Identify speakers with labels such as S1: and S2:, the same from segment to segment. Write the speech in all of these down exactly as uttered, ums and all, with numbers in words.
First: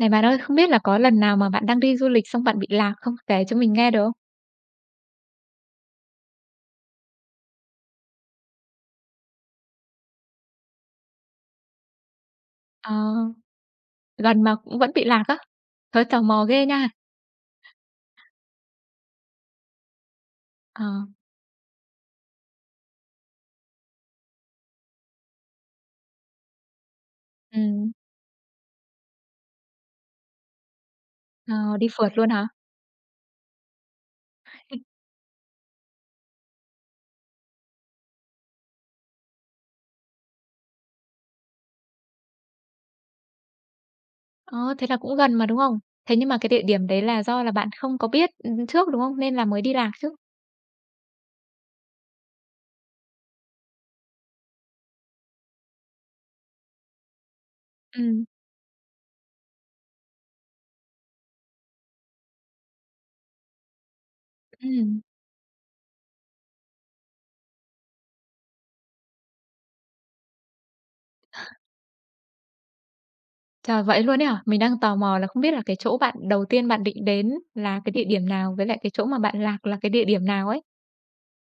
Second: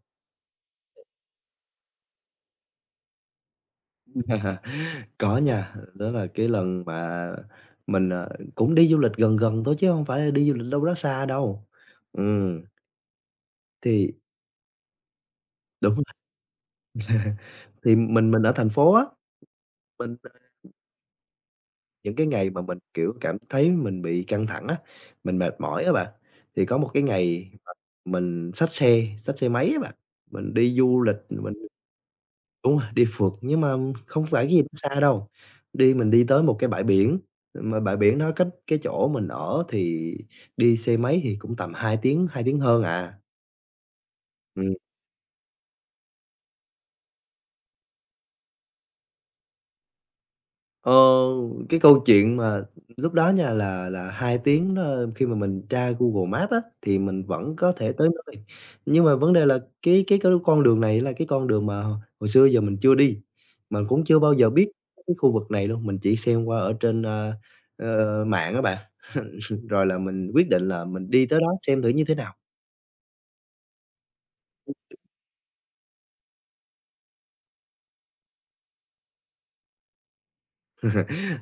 S1: Này bạn ơi, không biết là có lần nào mà bạn đang đi du lịch xong bạn bị lạc không? Kể cho mình nghe được không?
S2: Có nha, đó là cái lần mà mình, ờ, cũng đi du lịch gần gần thôi chứ không phải là đi du lịch đâu đó xa đâu. Ừm,
S1: Ờ,
S2: thì
S1: Lần mà cũng vẫn bị lạc á?
S2: đúng rồi,
S1: Thấy tò mò ghê nha.
S2: thì mình mình ở thành phố á, mình ờ,
S1: Ờ,
S2: những cái ngày mà mình, kiểu, cảm thấy mình bị căng thẳng á, mình mệt mỏi á bạn, thì có một cái ngày mà
S1: ừm.
S2: mình xách xe, xách xe máy á bạn, mình đi du lịch, mình.
S1: ờ, đi phượt luôn hả?
S2: Đúng rồi, đi phượt nhưng mà không phải cái gì nó xa đâu, đi mình đi tới một cái bãi biển, mà bãi biển đó cách cái chỗ mình ở thì đi xe máy thì cũng tầm hai tiếng, hai tiếng hơn à. Ừm.
S1: Ờ, thế là cũng gần mà đúng không? Thế nhưng mà cái địa điểm đấy là do là bạn không có biết, ừm, trước, đúng không? Nên là mới đi lạc chứ.
S2: Ờ, cái câu chuyện mà lúc đó nha là là hai tiếng đó, khi mà mình tra Google Maps á, thì mình vẫn có thể tới
S1: Ừm,
S2: nơi. Nhưng mà vấn đề là cái cái cái con đường này là cái con đường mà hồi xưa giờ mình chưa đi, mình cũng chưa bao giờ biết
S1: ừm.
S2: cái khu vực này luôn, mình chỉ xem qua ở trên, ơ, ờ, mạng các bạn. Rồi là mình quyết định là mình đi tới đó xem thử như thế nào.
S1: Trời, vậy luôn ấy hả? Mình đang tò mò là không biết là cái chỗ bạn đầu tiên bạn định đến là cái địa điểm nào, với lại cái chỗ mà bạn lạc là cái địa điểm nào ấy?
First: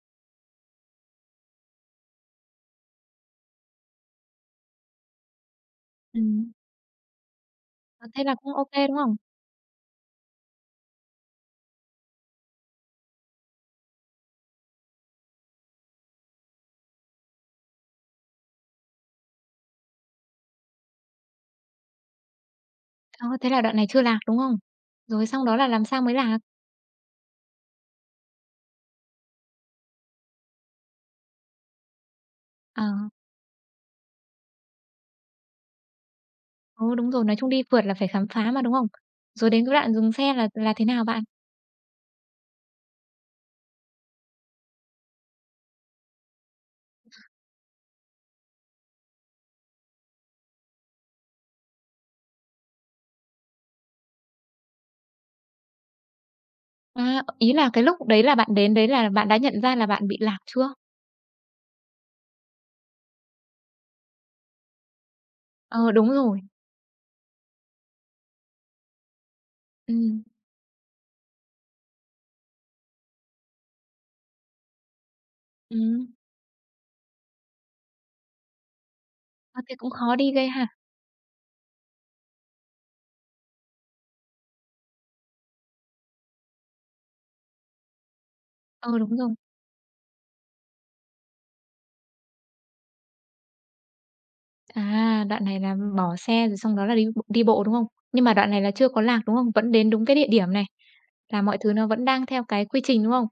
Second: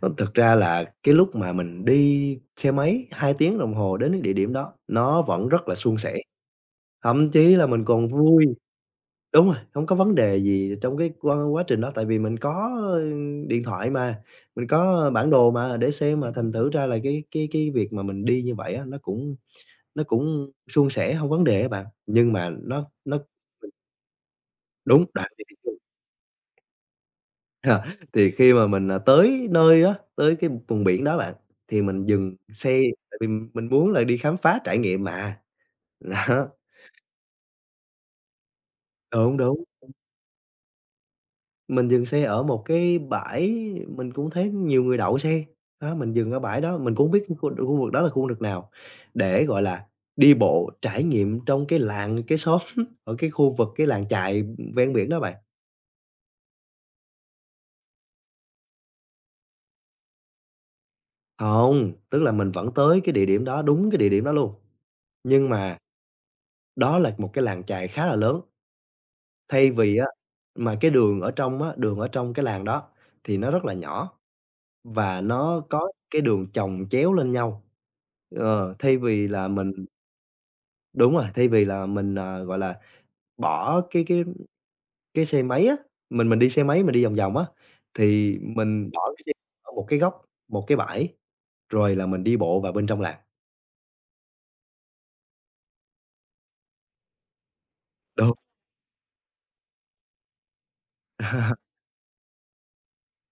S2: Ơ, thực ra là cái lúc mà mình đi xe máy hai tiếng đồng hồ đến cái địa điểm đó, nó vẫn rất là suôn sẻ,
S1: Ừm,
S2: thậm chí là mình
S1: ờ,
S2: còn
S1: thế là
S2: vui.
S1: cũng OK đúng không?
S2: Đúng rồi, hông có vấn đề gì trong cái qua quá trình đó, tại vì mình có, ơ, điện thoại mà, mình có bản đồ mà để xem mà, thành thử ra là cái cái cái việc mà mình đi như vậy á, nó cũng nó cũng suôn sẻ, hông vấn đề á bạn. Nhưng mà nó nó
S1: Ờ, thế là đoạn này chưa lạc, đúng không?
S2: đúng,
S1: Rồi
S2: đoạn đi
S1: xong đó là làm sao mới lạc?
S2: thì ờ, thì khi mà mình, à, tới nơi á, tới cái vùng biển đó bạn, thì mình dừng xe
S1: Ờ,
S2: tại vì mình muốn là đi khám phá trải nghiệm mà.
S1: ừ, đúng rồi, nói chung đi phượt là phải khám phá mà, đúng không?
S2: Đó, đúng,
S1: Rồi
S2: đúng.
S1: đến cái đoạn dừng xe là là thế nào bạn?
S2: Mình dừng xe ở một cái bãi mình cũng thấy nhiều người đậu xe, đó, mình dừng ở bãi đó, mình cũng hông biết cái khu khu vực đó là khu vực nào, để, gọi là, đi bộ trải nghiệm trong cái làng, cái xóm ở cái khu vực, cái làng chài ven biển đó bạn.
S1: À, ý là cái lúc đấy là bạn đến đấy là bạn đã nhận ra là bạn bị lạc chưa?
S2: Không, tức là mình vẫn tới cái địa điểm đó, đúng cái địa điểm đó luôn, nhưng mà
S1: Ờ, đúng rồi.
S2: đó là một cái làng chài khá là lớn, thay vì á
S1: Ừm,
S2: mà cái đường ở trong á, đường ở trong cái làng đó thì nó rất là nhỏ. Và nó có
S1: ừm.
S2: cái đường chồng chéo lên nhau. Ờ, thay vì là
S1: Ơ,
S2: mình
S1: thế cũng khó đi ghê ha.
S2: đúng rồi, thay vì là mình, à, gọi là, bỏ cái cái cái xe máy á, mình mình đi xe máy mình đi vòng vòng á, thì mình
S1: ờ
S2: bỏ
S1: đúng
S2: cái
S1: rồi.
S2: xe ở một cái góc, một cái bãi, rồi là mình đi bộ vào bên trong làng.
S1: À, đoạn này là bỏ xe rồi xong đó là đi b đi bộ, đúng không? Nhưng
S2: Đúng,
S1: mà đoạn này là chưa có lạc, đúng không? Vẫn đến đúng cái địa điểm này, là mọi thứ nó vẫn đang theo cái quy trình, đúng không?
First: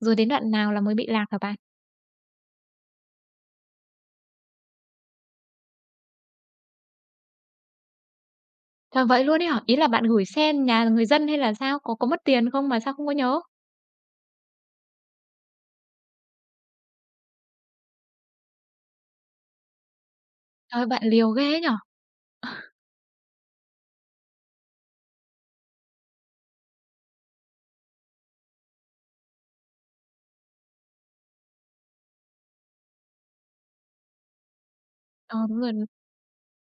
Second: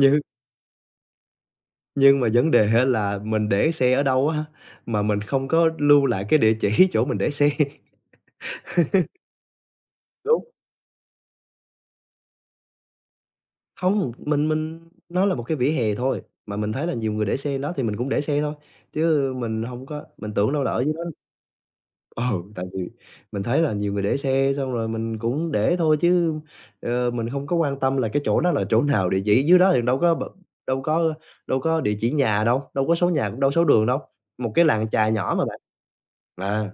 S1: Rồi đến đoạn nào là mới bị lạc hả bạn?
S2: nhưng mà vấn đề á là mình để xe ở đâu á, mà mình không có lưu lại cái địa chỉ chỗ mình để xe.
S1: Trời, vậy luôn ấy hả? Ý là bạn gửi
S2: Đúng.
S1: xe nhà người dân hay là sao? Có có mất tiền không mà sao không có nhớ?
S2: Không, mình mình nó là một cái vỉa hè thôi, mà mình thấy là nhiều người để xe đó thì mình cũng để xe thôi, chứ mình hông có mình tưởng đâu là ở
S1: Trời,
S2: dưới đó.
S1: bạn liều ghê ấy nhỉ?
S2: Ừ, tại vì mình thấy là nhiều người để xe xong rồi mình cũng để thôi chứ, ờ, mình không có quan tâm là cái chỗ đó là chỗ nào, địa chỉ dưới đó thì đâu có b đâu có đâu có địa chỉ nhà đâu, đâu có số nhà cũng đâu số đường đâu, một cái làng chài nhỏ
S1: Ờ,
S2: mà bạn.
S1: đúng rồi.
S2: À,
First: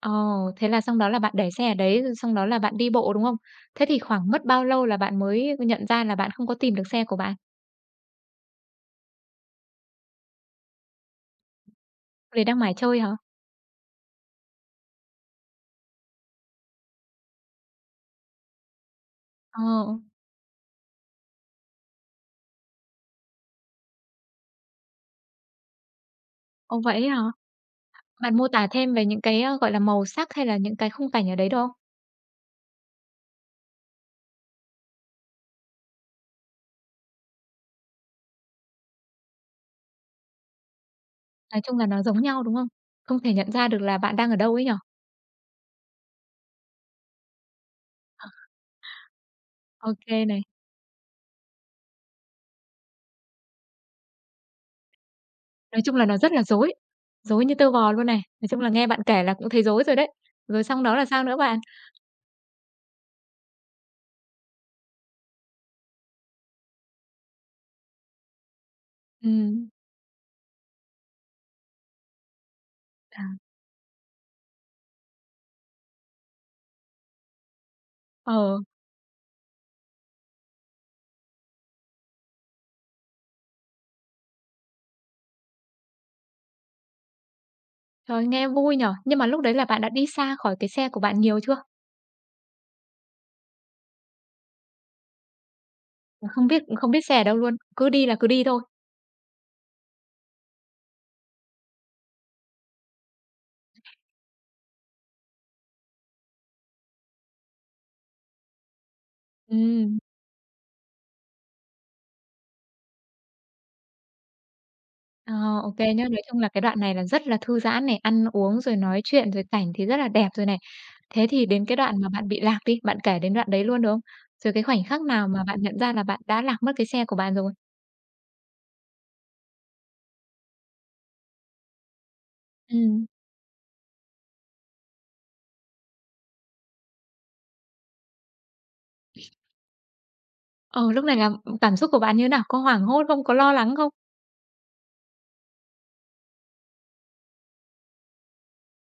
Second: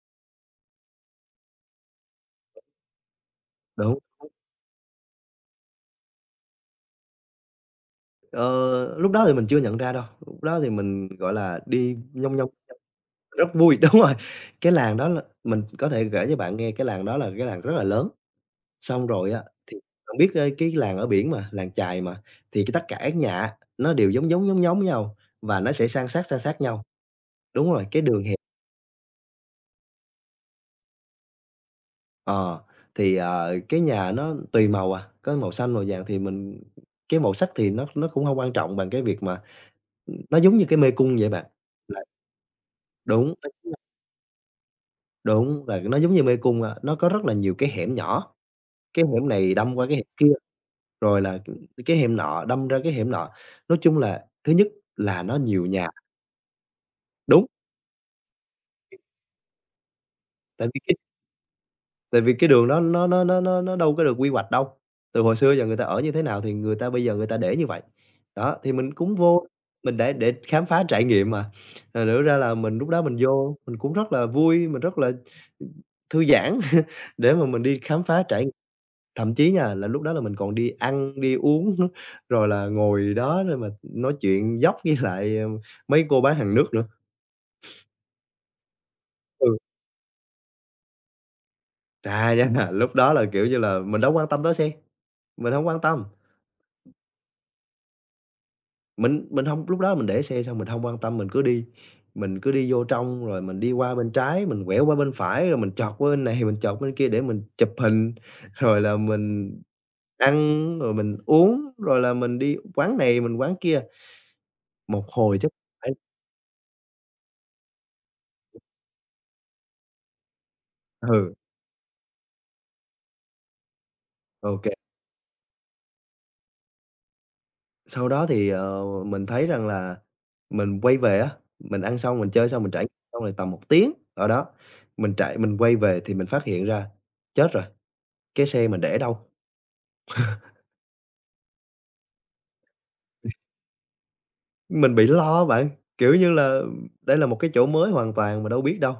S1: Ờ, thế là xong đó là bạn để xe ở đấy, rồi xong đó là bạn đi bộ, đúng không? Thế
S2: đúng,
S1: thì khoảng mất bao lâu là bạn mới nhận ra là bạn không có tìm được xe của bạn?
S2: ờ, lúc đó thì mình chưa nhận ra đâu, lúc đó thì mình, gọi là, đi nhông
S1: Để
S2: nhông.
S1: đang mải chơi hả?
S2: Rất vui, đúng rồi. Cái làng đó là mình có thể kể cho bạn nghe cái làng đó là cái làng rất là lớn, xong rồi á,
S1: Ờ,
S2: thì bạn biết, ơ, cái làng ở biển mà, làng chài mà, thì cái tất cả các nhà á, nó đều giống giống, giống giống nhau và nó sẽ san sát, san sát
S1: ồ,
S2: nhau.
S1: vậy ấy hả?
S2: Đúng rồi, cái đường
S1: Bạn
S2: hẹp.
S1: mô tả thêm về những cái, ơ, gọi là, màu sắc hay là những cái khung cảnh ở đấy được không?
S2: ờ, thì, ờ, cái nhà nó tùy màu à, có màu xanh, màu vàng thì mình cái màu sắc thì nó nó cũng không quan trọng bằng cái việc mà nó giống như cái mê cung vậy bạn.
S1: Nói chung là
S2: Là
S1: nó giống nhau, đúng không? Không
S2: đúng,
S1: thể
S2: nó
S1: nhận ra được là bạn đang ở đâu ấy nhỉ?
S2: đúng, là nó giống như mê cung, a, nó có rất là nhiều cái hẻm nhỏ, cái hẻm này đâm qua cái
S1: OK
S2: hẻm kia.
S1: này.
S2: Rồi là, cái hẻm nọ đâm ra cái hẻm nọ. Nói chung là thứ nhất là nó nhiều
S1: Nói
S2: nhà
S1: chung là nó rất là rối, rối
S2: đúng,
S1: như tơ vò luôn này. Nói chung là nghe bạn kể là cũng thấy rối rồi đấy. Rồi
S2: tại vì
S1: xong
S2: cái
S1: đó là sao nữa bạn?
S2: tại vì cái đường đó nó nó nó nó nó đâu có được quy hoạch đâu. Từ hồi xưa giờ người ta ở như thế nào thì người ta bây giờ người ta để như vậy. Đó, thì mình cũng vô
S1: Ừm,
S2: mình để để khám phá trải nghiệm mà, thành thử ra là mình lúc đó mình
S1: à,
S2: vô mình cũng rất là vui, mình rất là thư giãn để mà mình đi khám phá trải.
S1: ờ,
S2: Thậm chí nha, là lúc đó là mình còn đi ăn, đi uống. Rồi là ngồi đó rồi mà nói chuyện dốc với lại, ờ, mấy cô bán hàng nước nữa.
S1: Trời ơi, nghe vui nhở! Nhưng mà lúc đấy
S2: Ừ,
S1: là bạn đã đi xa khỏi cái xe của bạn nhiều chưa?
S2: chà, nha, lúc đó là, kiểu như là, mình đâu quan tâm tới xe, mình không quan tâm,
S1: không biết không biết xe ở đâu luôn, cứ đi là cứ đi thôi?
S2: mình mình không, lúc đó mình để xe xong mình không quan tâm, mình cứ đi, mình cứ đi vô trong rồi mình đi qua bên trái, mình quẹo qua bên phải, rồi mình chọt qua bên này, mình chọt bên kia để mình chụp hình, rồi là mình
S1: Ừm,
S2: ăn, rồi mình uống, rồi là mình đi quán này, mình quán kia. Một
S1: ờ,
S2: hồi chắc
S1: ô
S2: phải
S1: nhá. Nói chung là cái đoạn này là rất là thư giãn này, ăn uống rồi nói chuyện, rồi cảnh thì rất là đẹp rồi này. Thế
S2: ừ,
S1: thì đến cái đoạn mà bạn bị lạc đi, bạn kể đến đoạn đấy luôn được không? Rồi cái
S2: OK.
S1: khoảnh khắc nào mà bạn nhận ra là bạn đã lạc mất cái xe của bạn rồi?
S2: Sau đó thì, ờ, mình thấy rằng là mình quay về á, mình ăn xong, mình chơi xong, mình trải nghiệm
S1: Ừm.
S2: xong rồi tầm một tiếng ở đó, mình trải mình quay về thì mình phát hiện ra, chết rồi, cái xe mình để đâu?
S1: Ờ, lúc này là, cảm xúc của bạn như thế nào? Có hoảng hốt không? Có lo lắng không?
S2: Mình bị lo bạn, kiểu như là, đây là một cái chỗ mới hoàn toàn mà đâu biết đâu.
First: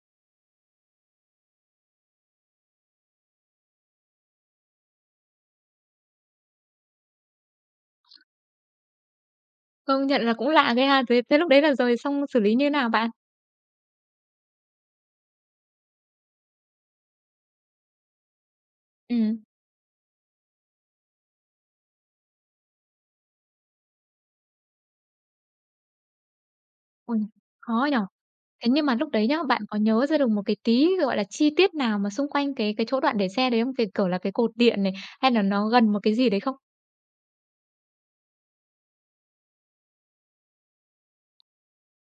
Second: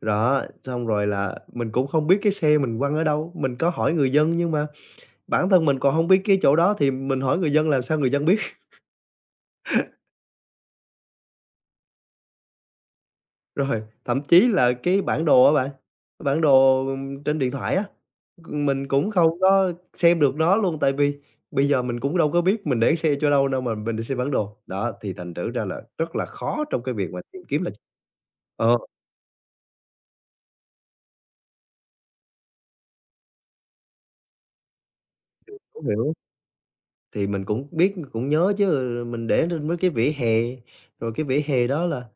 S2: Đó, xong rồi là mình cũng không biết cái xe mình quăng ở đâu, mình có hỏi người dân nhưng mà bản thân mình còn không biết cái chỗ đó thì mình hỏi người dân làm sao người dân biết?
S1: Công nhận là cũng lạ ghê ha, thế thế lúc đấy là rồi xong xử lý như thế nào bạn?
S2: Rồi, thậm chí là cái bản đồ á bạn, bản đồ trên điện thoại á, mình cũng
S1: Ừm.
S2: không có xem được nó luôn, tại vì bây giờ mình cũng đâu có biết mình để xe chỗ đâu đâu mà mình đi xem bản đồ. Đó, thì thành thử ra là rất là khó trong cái việc
S1: Ôi,
S2: mà tìm kiếm là
S1: khó nhỉ? Thế
S2: ờ,
S1: nhưng mà lúc đấy nhá, bạn có nhớ ra được một cái tí, gọi là, chi tiết nào mà xung quanh cái cái chỗ đoạn để xe đấy không? Cái, kiểu là, cái cột điện này, hay là nó
S2: thấu
S1: gần một
S2: hiểu,
S1: cái gì đấy không?
S2: thì mình cũng biết, cũng nhớ chứ, mình để trên mấy cái vỉa hè, rồi cái vỉa hè đó là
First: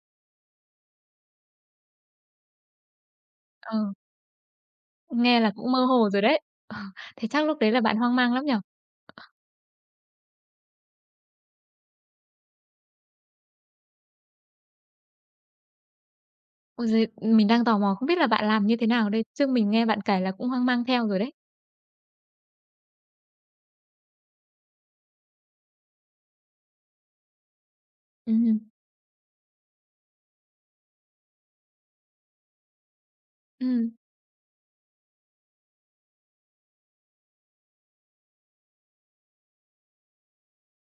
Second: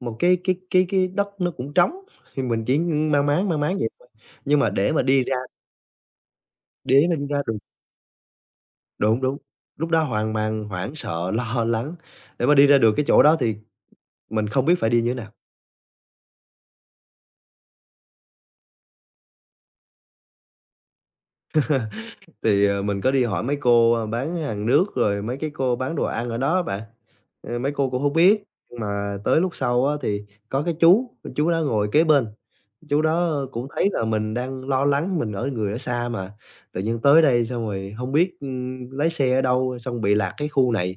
S2: một cái cái cái cái đất nó cũng trống, thì mình chỉ mang máng, mang
S1: Ờ,
S2: máng vậy thôi. Nhưng mà để mà đi ra
S1: nghe là cũng mơ hồ rồi đấy. Ờ,
S2: để mà đi
S1: thế
S2: ra
S1: chắc
S2: được
S1: lúc đấy là bạn hoang mang lắm nhỉ?
S2: đúng, đúng, lúc đó hoang mang, hoảng sợ, lo lắng, để mà đi ra được cái chỗ đó thì mình không biết phải đi như thế nào.
S1: Ôi giời, mình đang tò mò không biết là bạn làm như thế nào đây? Chứ mình nghe bạn kể là cũng hoang mang theo rồi đấy.
S2: Thì, ờ, mình có đi hỏi mấy cô, a, bán hàng nước rồi mấy cái cô bán đồ ăn ở đó á bạn, ờ, mấy cô cũng không biết.
S1: Ừm.
S2: Nhưng mà tới lúc sau á thì có cái chú, chú đó ngồi kế bên, chú đó cũng thấy
S1: Ừm.
S2: là mình đang lo lắng, mình ở người ở xa mà, tự nhiên tới đây xong rồi không biết, ưm, lái xe ở đâu, xong bị lạc cái khu này.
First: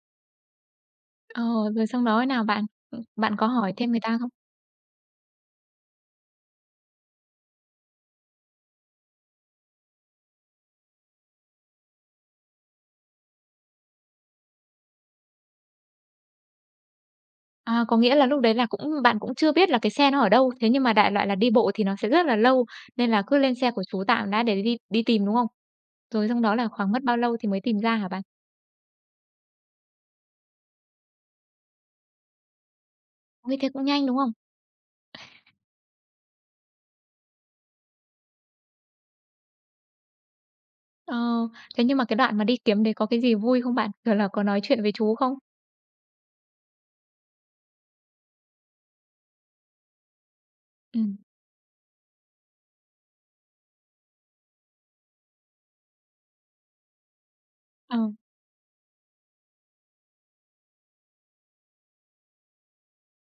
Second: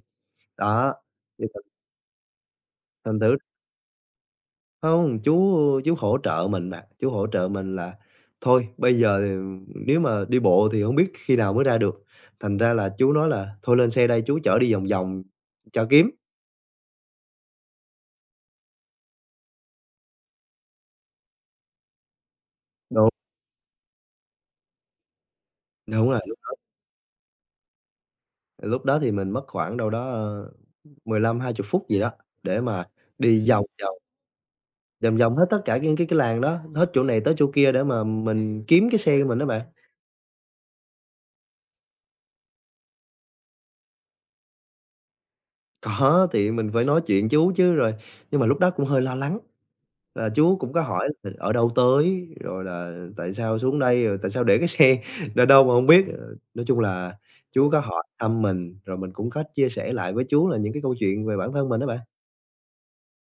S2: Đó,
S1: Ờ,
S2: thì thành
S1: rồi xong đó thế nào bạn? Ừm,
S2: thành
S1: bạn
S2: thử
S1: có hỏi thêm người ta không?
S2: không, chú chú hỗ trợ mình mà, chú hỗ trợ mình là "Thôi bây giờ thì nếu mà đi bộ thì không biết khi nào mới ra được." Thành ra là chú nói là "Thôi lên xe đây chú chở đi vòng vòng cho kiếm."
S1: À, có nghĩa là lúc đấy là cũng bạn cũng chưa biết là cái xe nó ở đâu, thế nhưng mà đại loại là đi bộ thì nó sẽ rất là lâu,
S2: Đúng,
S1: nên là cứ lên xe của chú tạm đã để đi đi tìm, đúng không?
S2: đúng rồi,
S1: Rồi
S2: lúc
S1: xong
S2: đó
S1: đó là khoảng mất bao lâu thì mới tìm ra hả bạn?
S2: lúc đó thì mình mất khoảng đâu đó, ờ, mười lăm hai 20 phút gì đó để mà đi
S1: Ôi,
S2: vòng
S1: thế cũng
S2: vòng,
S1: nhanh, đúng không?
S2: vòng vòng hết tất cả những cái cái làng đó, hết chỗ này tới chỗ kia để mà mình kiếm cái xe của mình đó bạn.
S1: Ờ, thế nhưng mà cái đoạn mà đi kiếm đấy có cái gì vui không bạn? Kiểu là, có nói chuyện với chú không?
S2: Có, thì mình phải nói chuyện chú chứ rồi nhưng mà lúc đó cũng hơi lo lắng, là chú cũng có hỏi
S1: Ừm,
S2: là "Ở đâu tới?" rồi là "Tại sao xuống đây?" rồi "Tại sao để cái xe ra đâu mà không biết?" Ờ, nói chung là chú có
S1: ờ,
S2: hỏi thăm mình, rồi mình cũng có chia sẻ lại với chú là những cái câu chuyện về bản thân mình á bạn.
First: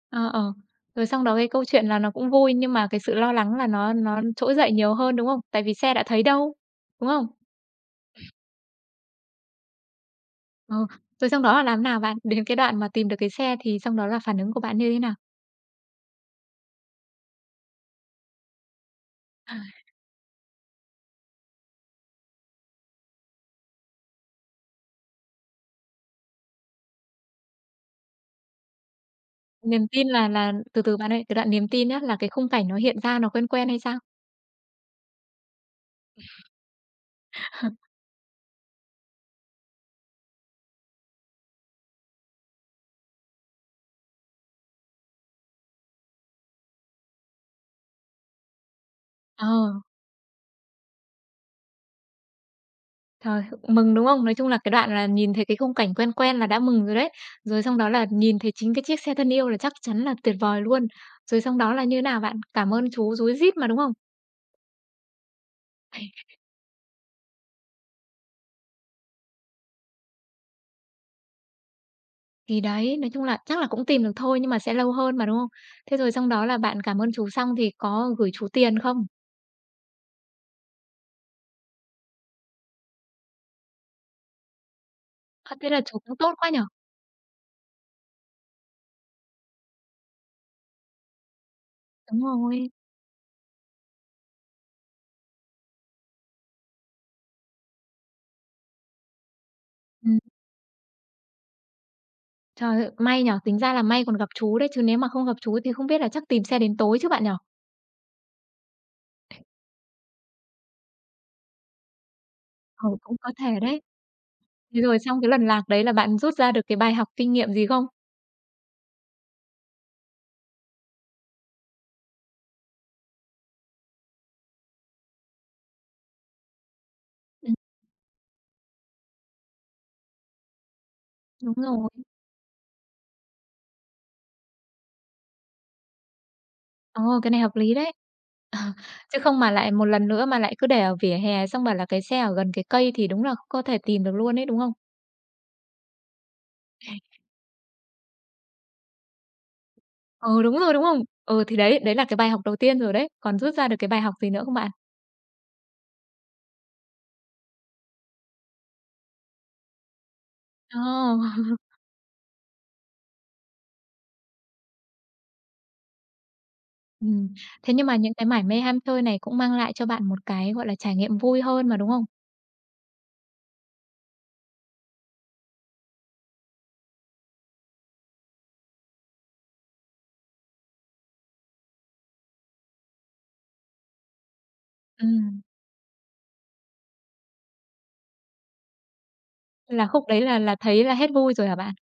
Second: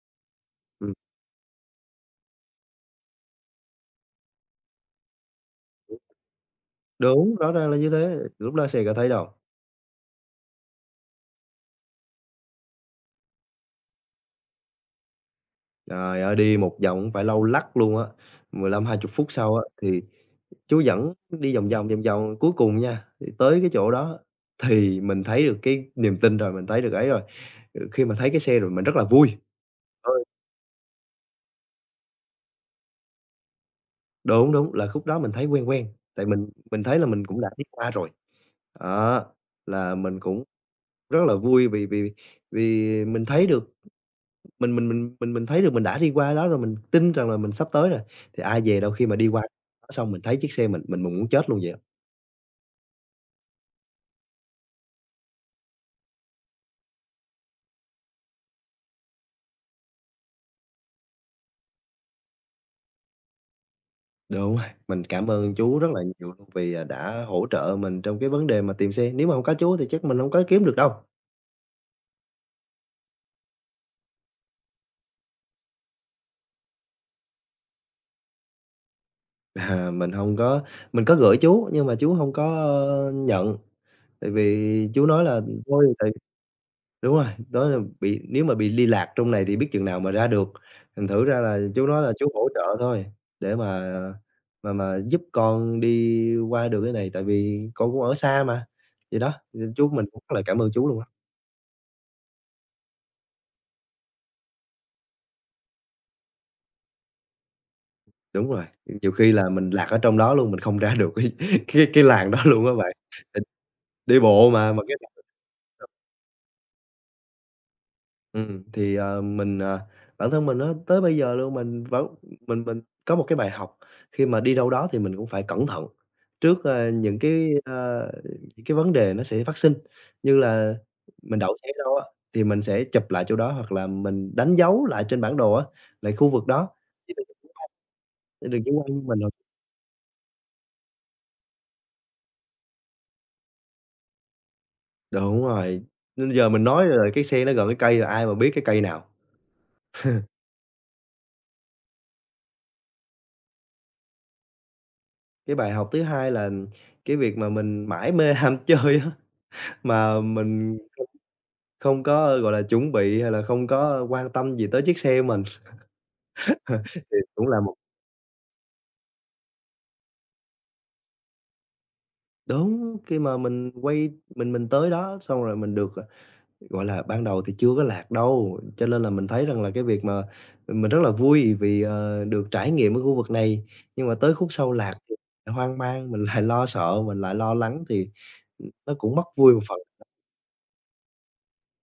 S1: ờ, ờ.
S2: Ừm,
S1: Rồi xong đó cái câu chuyện là nó cũng vui nhưng mà cái sự lo lắng là nó nó trỗi dậy nhiều hơn, đúng không? Tại vì xe đã thấy đâu, đúng không?
S2: Đúng, rõ ràng là như thế, lúc đó xe có thấy đâu.
S1: Ờ, rồi xong đó là làm nào bạn? Đến cái đoạn mà tìm được cái xe thì xong đó là phản ứng của bạn như thế nào?
S2: Trời ơi, đi một vòng cũng phải lâu lắc luôn á, mười lăm hai mươi phút sau á thì chú dẫn đi vòng vòng, vòng vòng, cuối cùng nha, thì tới cái chỗ đó thì mình thấy được cái niềm tin rồi, mình thấy được ấy rồi. Ừ, khi mà thấy cái xe rồi mình rất là vui.
S1: Niềm tin
S2: Ừ,
S1: là là từ từ bạn ơi, cái đoạn niềm tin á, là cái khung cảnh nó hiện ra nó quen quen hay sao?
S2: đúng, đúng, là khúc đó mình thấy quen quen, tại mình mình thấy là mình cũng đã đi qua rồi. Đó, là mình cũng rất là vui vì vì vì mình thấy được mình mình mình mình mình thấy được mình đã đi qua đó rồi, mình tin rằng là mình sắp tới rồi. Thì ai về đâu khi mà đi qua
S1: Ờ,
S2: đó xong mình thấy chiếc xe mình mình mình muốn chết luôn vậy.
S1: trời, mừng, đúng không? Nói chung là cái đoạn là nhìn thấy cái khung cảnh quen quen là đã mừng rồi đấy. Rồi xong đó là nhìn thấy chính cái chiếc xe thân yêu là chắc chắn là tuyệt vời luôn. Rồi xong đó là như nào bạn? Cảm ơn chú rúi rít mà, đúng không?
S2: Đúng rồi, mình cảm ơn chú rất là nhiều luôn vì, à, đã hỗ trợ mình trong cái vấn đề mà tìm xe, nếu mà không có chú thì chắc mình không có kiếm được đâu.
S1: Thì đấy, nói chung là chắc là cũng tìm được thôi nhưng mà sẽ lâu hơn mà, đúng không? Thế rồi xong đó là bạn cảm ơn chú xong thì có gửi chú tiền không?
S2: À, mình không có, mình có gửi chú nhưng mà chú không có, ờ, nhận, tại vì chú nói là
S1: Ơ, thế là
S2: thôi,
S1: chú
S2: tại
S1: cũng tốt quá nhở?
S2: đúng rồi, đó là bị nếu mà bị li lạc trong này thì biết chừng nào mà ra được, thành thử ra là chú nói là
S1: Đúng
S2: chú hỗ
S1: rồi.
S2: trợ thôi để mà mà mà giúp con đi qua được cái này, tại vì con cũng ở xa mà. Vậy đó, chú mình
S1: Ừm,
S2: cũng rất là cảm ơn chú luôn á.
S1: trời ơi, may nhở, tính ra là may còn gặp chú đấy, chứ nếu mà không gặp chú thì không biết là chắc tìm xe đến tối chứ bạn nhở?
S2: Đúng rồi, nhiều khi là mình lạc ở trong đó luôn, mình không ra được cái cái cái làng đó luôn á
S1: Ừ,
S2: bạn.
S1: cũng có
S2: Tại
S1: thể đấy.
S2: đi bộ mà,
S1: Thế
S2: mà cái
S1: rồi xong cái lần lạc đấy là bạn rút ra được cái bài học kinh nghiệm gì không?
S2: ừm, thì, ờ, mình, ờ bản thân mình nó tới bây giờ luôn mình vẫn, mình mình có một cái bài học khi mà đi đâu đó thì mình cũng phải cẩn thận trước, ơ, những cái,
S1: Ừm,
S2: ơ, những cái vấn đề nó sẽ phát sinh. Như là mình
S1: đúng
S2: đậu xe
S1: rồi.
S2: đâu á, thì mình sẽ chụp lại chỗ đó hoặc là mình đánh dấu lại trên bản đồ á, lại khu vực đó,
S1: Ờ,
S2: chứ đừng
S1: cái này hợp lý đấy.
S2: đừng chủ quan mình.
S1: Chứ không mà lại một lần nữa mà lại cứ để ở vỉa hè xong bảo là cái xe ở gần cái cây thì đúng là không có thể tìm được luôn đấy đúng không?
S2: Đúng rồi, nên giờ mình nói rồi cái sen nó gần cái cây rồi ai mà biết cái cây nào.
S1: Ừ, đúng rồi, đúng không? Ừ, thì đấy, đấy là cái bài học đầu tiên rồi đấy. Còn rút ra được cái bài học gì nữa không bạn?
S2: Cái bài học thứ hai là cái việc mà mình mải mê ham chơi á, mà mình
S1: Ờ.
S2: không có, gọi là, chuẩn bị hay là không có quan tâm gì tới chiếc xe mình thì
S1: Ừm,
S2: cũng là
S1: thế
S2: một.
S1: nhưng mà những cái mải mê ham chơi này cũng mang lại cho bạn một cái, gọi là, trải nghiệm vui hơn mà, đúng không?
S2: Đúng, khi mà mình quay, mình mình tới đó xong rồi mình được, à, gọi là, ban đầu thì chưa có lạc đâu, cho nên là mình thấy rằng là cái việc mà mình rất là vui vì, ờ, được trải nghiệm ở khu vực này, nhưng mà tới khúc sau lạc thì
S1: Ừm,
S2: lại hoang mang, mình lại lo sợ, mình lại lo lắng thì. Ừm, nó cũng mất vui một phần,
S1: là khúc đấy là là thấy là hết vui rồi hả bạn?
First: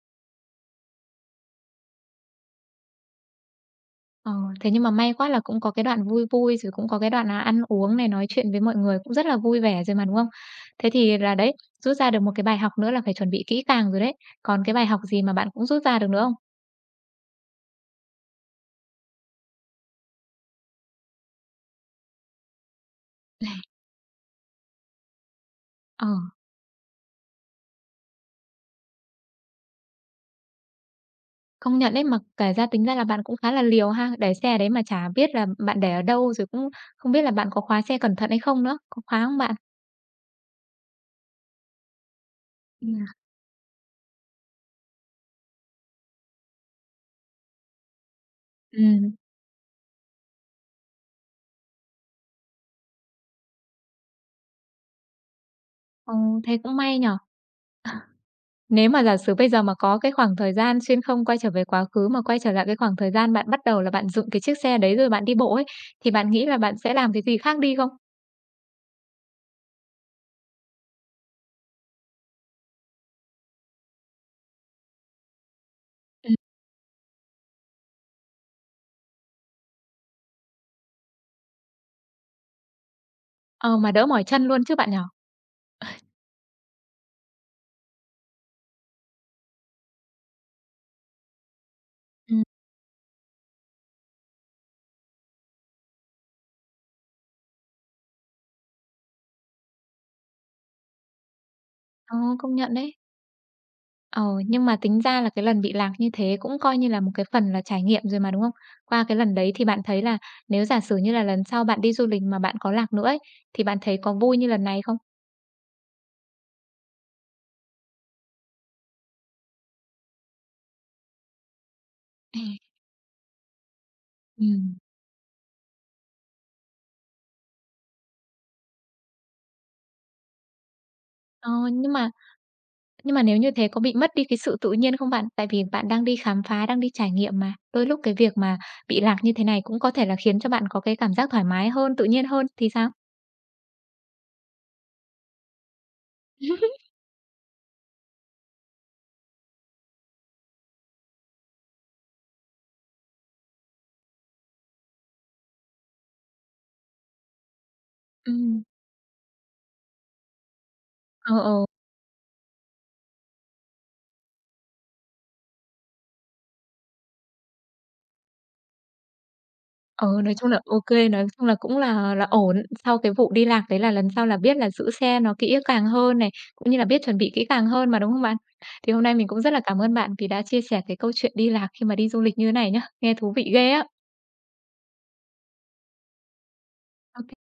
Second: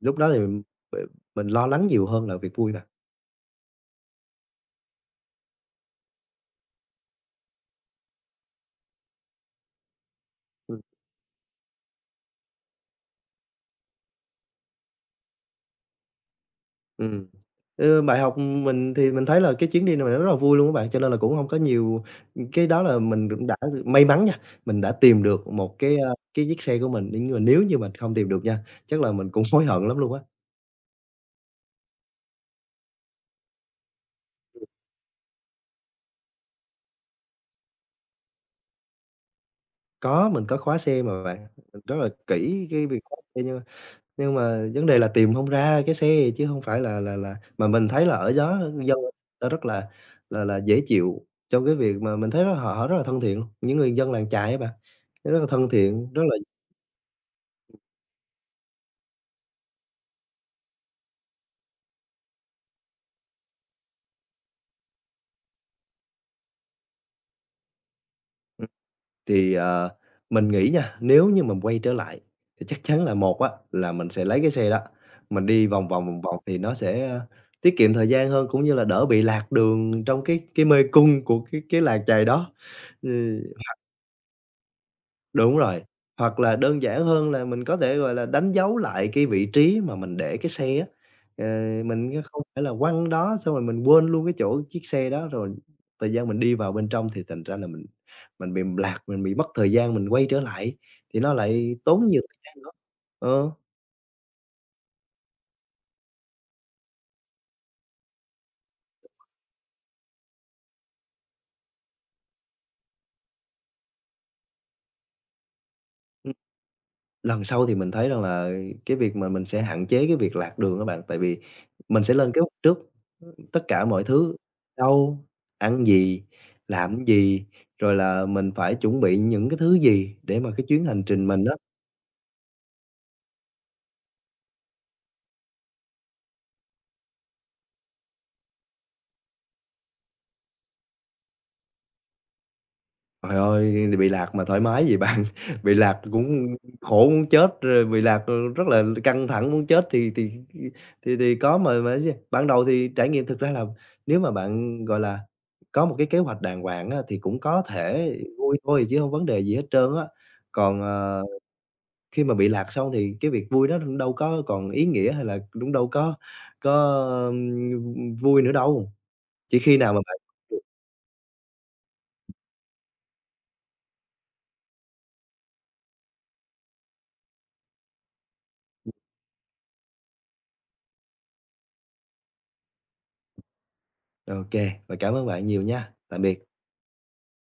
S2: lúc đó thì mình b mình lo lắng nhiều hơn là việc vui bạn.
S1: Ờ, thế nhưng mà may quá là cũng có cái đoạn vui vui, rồi cũng có cái đoạn là ăn uống này, nói chuyện với mọi người cũng rất là vui vẻ rồi mà, đúng không?
S2: Ừm.
S1: Thế thì là đấy, rút ra được một cái bài học nữa là phải chuẩn bị kỹ càng rồi đấy. Còn cái bài học gì mà bạn cũng rút ra được nữa không?
S2: Ừm, ừ, bài học mình thì mình thấy là cái chuyến đi này rất là vui luôn á bạn, cho nên là cũng hông có nhiều, cái đó là mình cũng đã may mắn nha, mình đã tìm được một cái,
S1: Ờ,
S2: a, cái chiếc xe của mình, nhưng mà nếu như mình không tìm được nha, chắc là mình cũng hối hận lắm luôn á.
S1: công nhận đấy, mà kể ra tính ra là bạn cũng khá là liều ha, để xe đấy mà chả biết là bạn để ở đâu, rồi cũng không biết là bạn có khóa xe cẩn thận hay không nữa, có khóa không bạn?
S2: Có, mình có khóa xe mà bạn, mình rất là kỹ cái việc
S1: Ừm,
S2: khóa xe nhưng Nhưng mà vấn đề là tìm không ra cái xe, chứ hông phải là, là là mà mình thấy là ở đó dân
S1: ừm,
S2: ta rất là, là là dễ chịu trong cái việc mà mình thấy rất họ họ rất là thân thiện luôn, những người dân làng chài á bạn, rất là thân thiện,
S1: ờ,
S2: rất là.
S1: thế cũng may nhỉ? Nếu mà giả sử bây giờ mà có cái khoảng thời gian xuyên không quay trở về quá khứ, mà quay trở lại cái khoảng thời gian bạn bắt đầu là bạn dựng cái chiếc xe đấy rồi bạn đi bộ ấy, thì bạn nghĩ là bạn sẽ làm cái gì khác đi không?
S2: Thì, ờ, mình nghĩ nha, nếu như mình quay trở lại thì chắc chắn là một á, là mình sẽ lấy cái xe đó, mình đi vòng vòng, vòng
S1: Ừm.
S2: vòng thì nó sẽ, ơ, tiết kiệm thời gian hơn cũng như là đỡ bị lạc đường trong cái cái mê cung của cái cái làng chài đó. Ừ.
S1: Ờ, mà đỡ mỏi chân luôn chứ bạn nhỉ?
S2: Đúng rồi, hoặc là đơn giản hơn là mình có thể, gọi là, đánh dấu lại cái vị trí mà mình để cái xe á, ờ, mình không
S1: Ừm.
S2: phải là quăng đó xong rồi mình quên luôn cái chỗ chiếc xe đó, rồi thời gian mình đi vào bên trong thì thành ra là mình mình bị lạc, mình bị mất thời gian mình quay trở lại, thì nó lại tốn
S1: Ờ,
S2: nhiều thời
S1: công
S2: gian nữa.
S1: nhận đấy.
S2: Ờ,
S1: Ờ, nhưng mà tính ra là cái lần bị lạc như thế cũng coi như là một cái phần là trải nghiệm rồi mà, đúng không? Qua cái lần đấy thì bạn thấy là nếu giả sử như là lần sau bạn đi du lịch mà bạn có lạc nữa ấy, thì bạn thấy có vui như lần này không?
S2: ừm, lần sau thì mình thấy rằng là cái việc mà mình sẽ hạn chế cái việc lạc đường á bạn, tại vì mình sẽ lên kế hoạch
S1: À.
S2: trước. Tất cả mọi thứ,
S1: Ừm,
S2: đâu, ăn gì, làm gì, rồi là mình phải chuẩn bị những cái thứ gì để mà cái chuyến hành trình mình
S1: ờ,
S2: á.
S1: nhưng mà Nhưng mà nếu như thế có bị mất đi cái sự tự nhiên không bạn? Tại vì bạn đang đi khám phá, đang đi trải nghiệm mà. Đôi lúc cái việc mà bị lạc như thế này cũng có thể là khiến cho bạn có cái cảm giác thoải mái hơn, tự nhiên hơn thì sao?
S2: Trời ơi, bị lạc mà thoải mái gì bạn, bị lạc cũng khổ muốn chết, rồi bị lạc, ờ, rất là căng thẳng muốn chết thì thì thì thì có mà, mà gì. Ban đầu thì trải nghiệm thực ra là, nếu mà bạn, gọi là, có một cái kế hoạch đàng hoàng á, thì cũng có thể vui
S1: Ừm,
S2: thôi chứ không vấn đề gì hết trơn á. Còn, ờ
S1: ờ, ờ,
S2: khi mà bị lạc xong thì cái việc vui nó đâu có còn ý nghĩa hay là cũng đâu có có, ưm, vui nữa đâu, chỉ khi nào mà
S1: ờ,
S2: bạn
S1: nói chung là OK, nói chung là cũng là là ổn. Sau cái vụ đi lạc đấy là lần sau là biết là giữ xe nó kỹ càng hơn này, cũng như là biết chuẩn bị kỹ càng hơn mà, đúng không bạn? Thì hôm nay mình cũng rất là cảm ơn bạn vì đã chia sẻ cái câu chuyện đi lạc khi mà đi du lịch như thế này nhá. Nghe thú vị ghê á!
S2: ô và cảm ơn bạn nhiều nha. Tạm biệt.
S1: Ô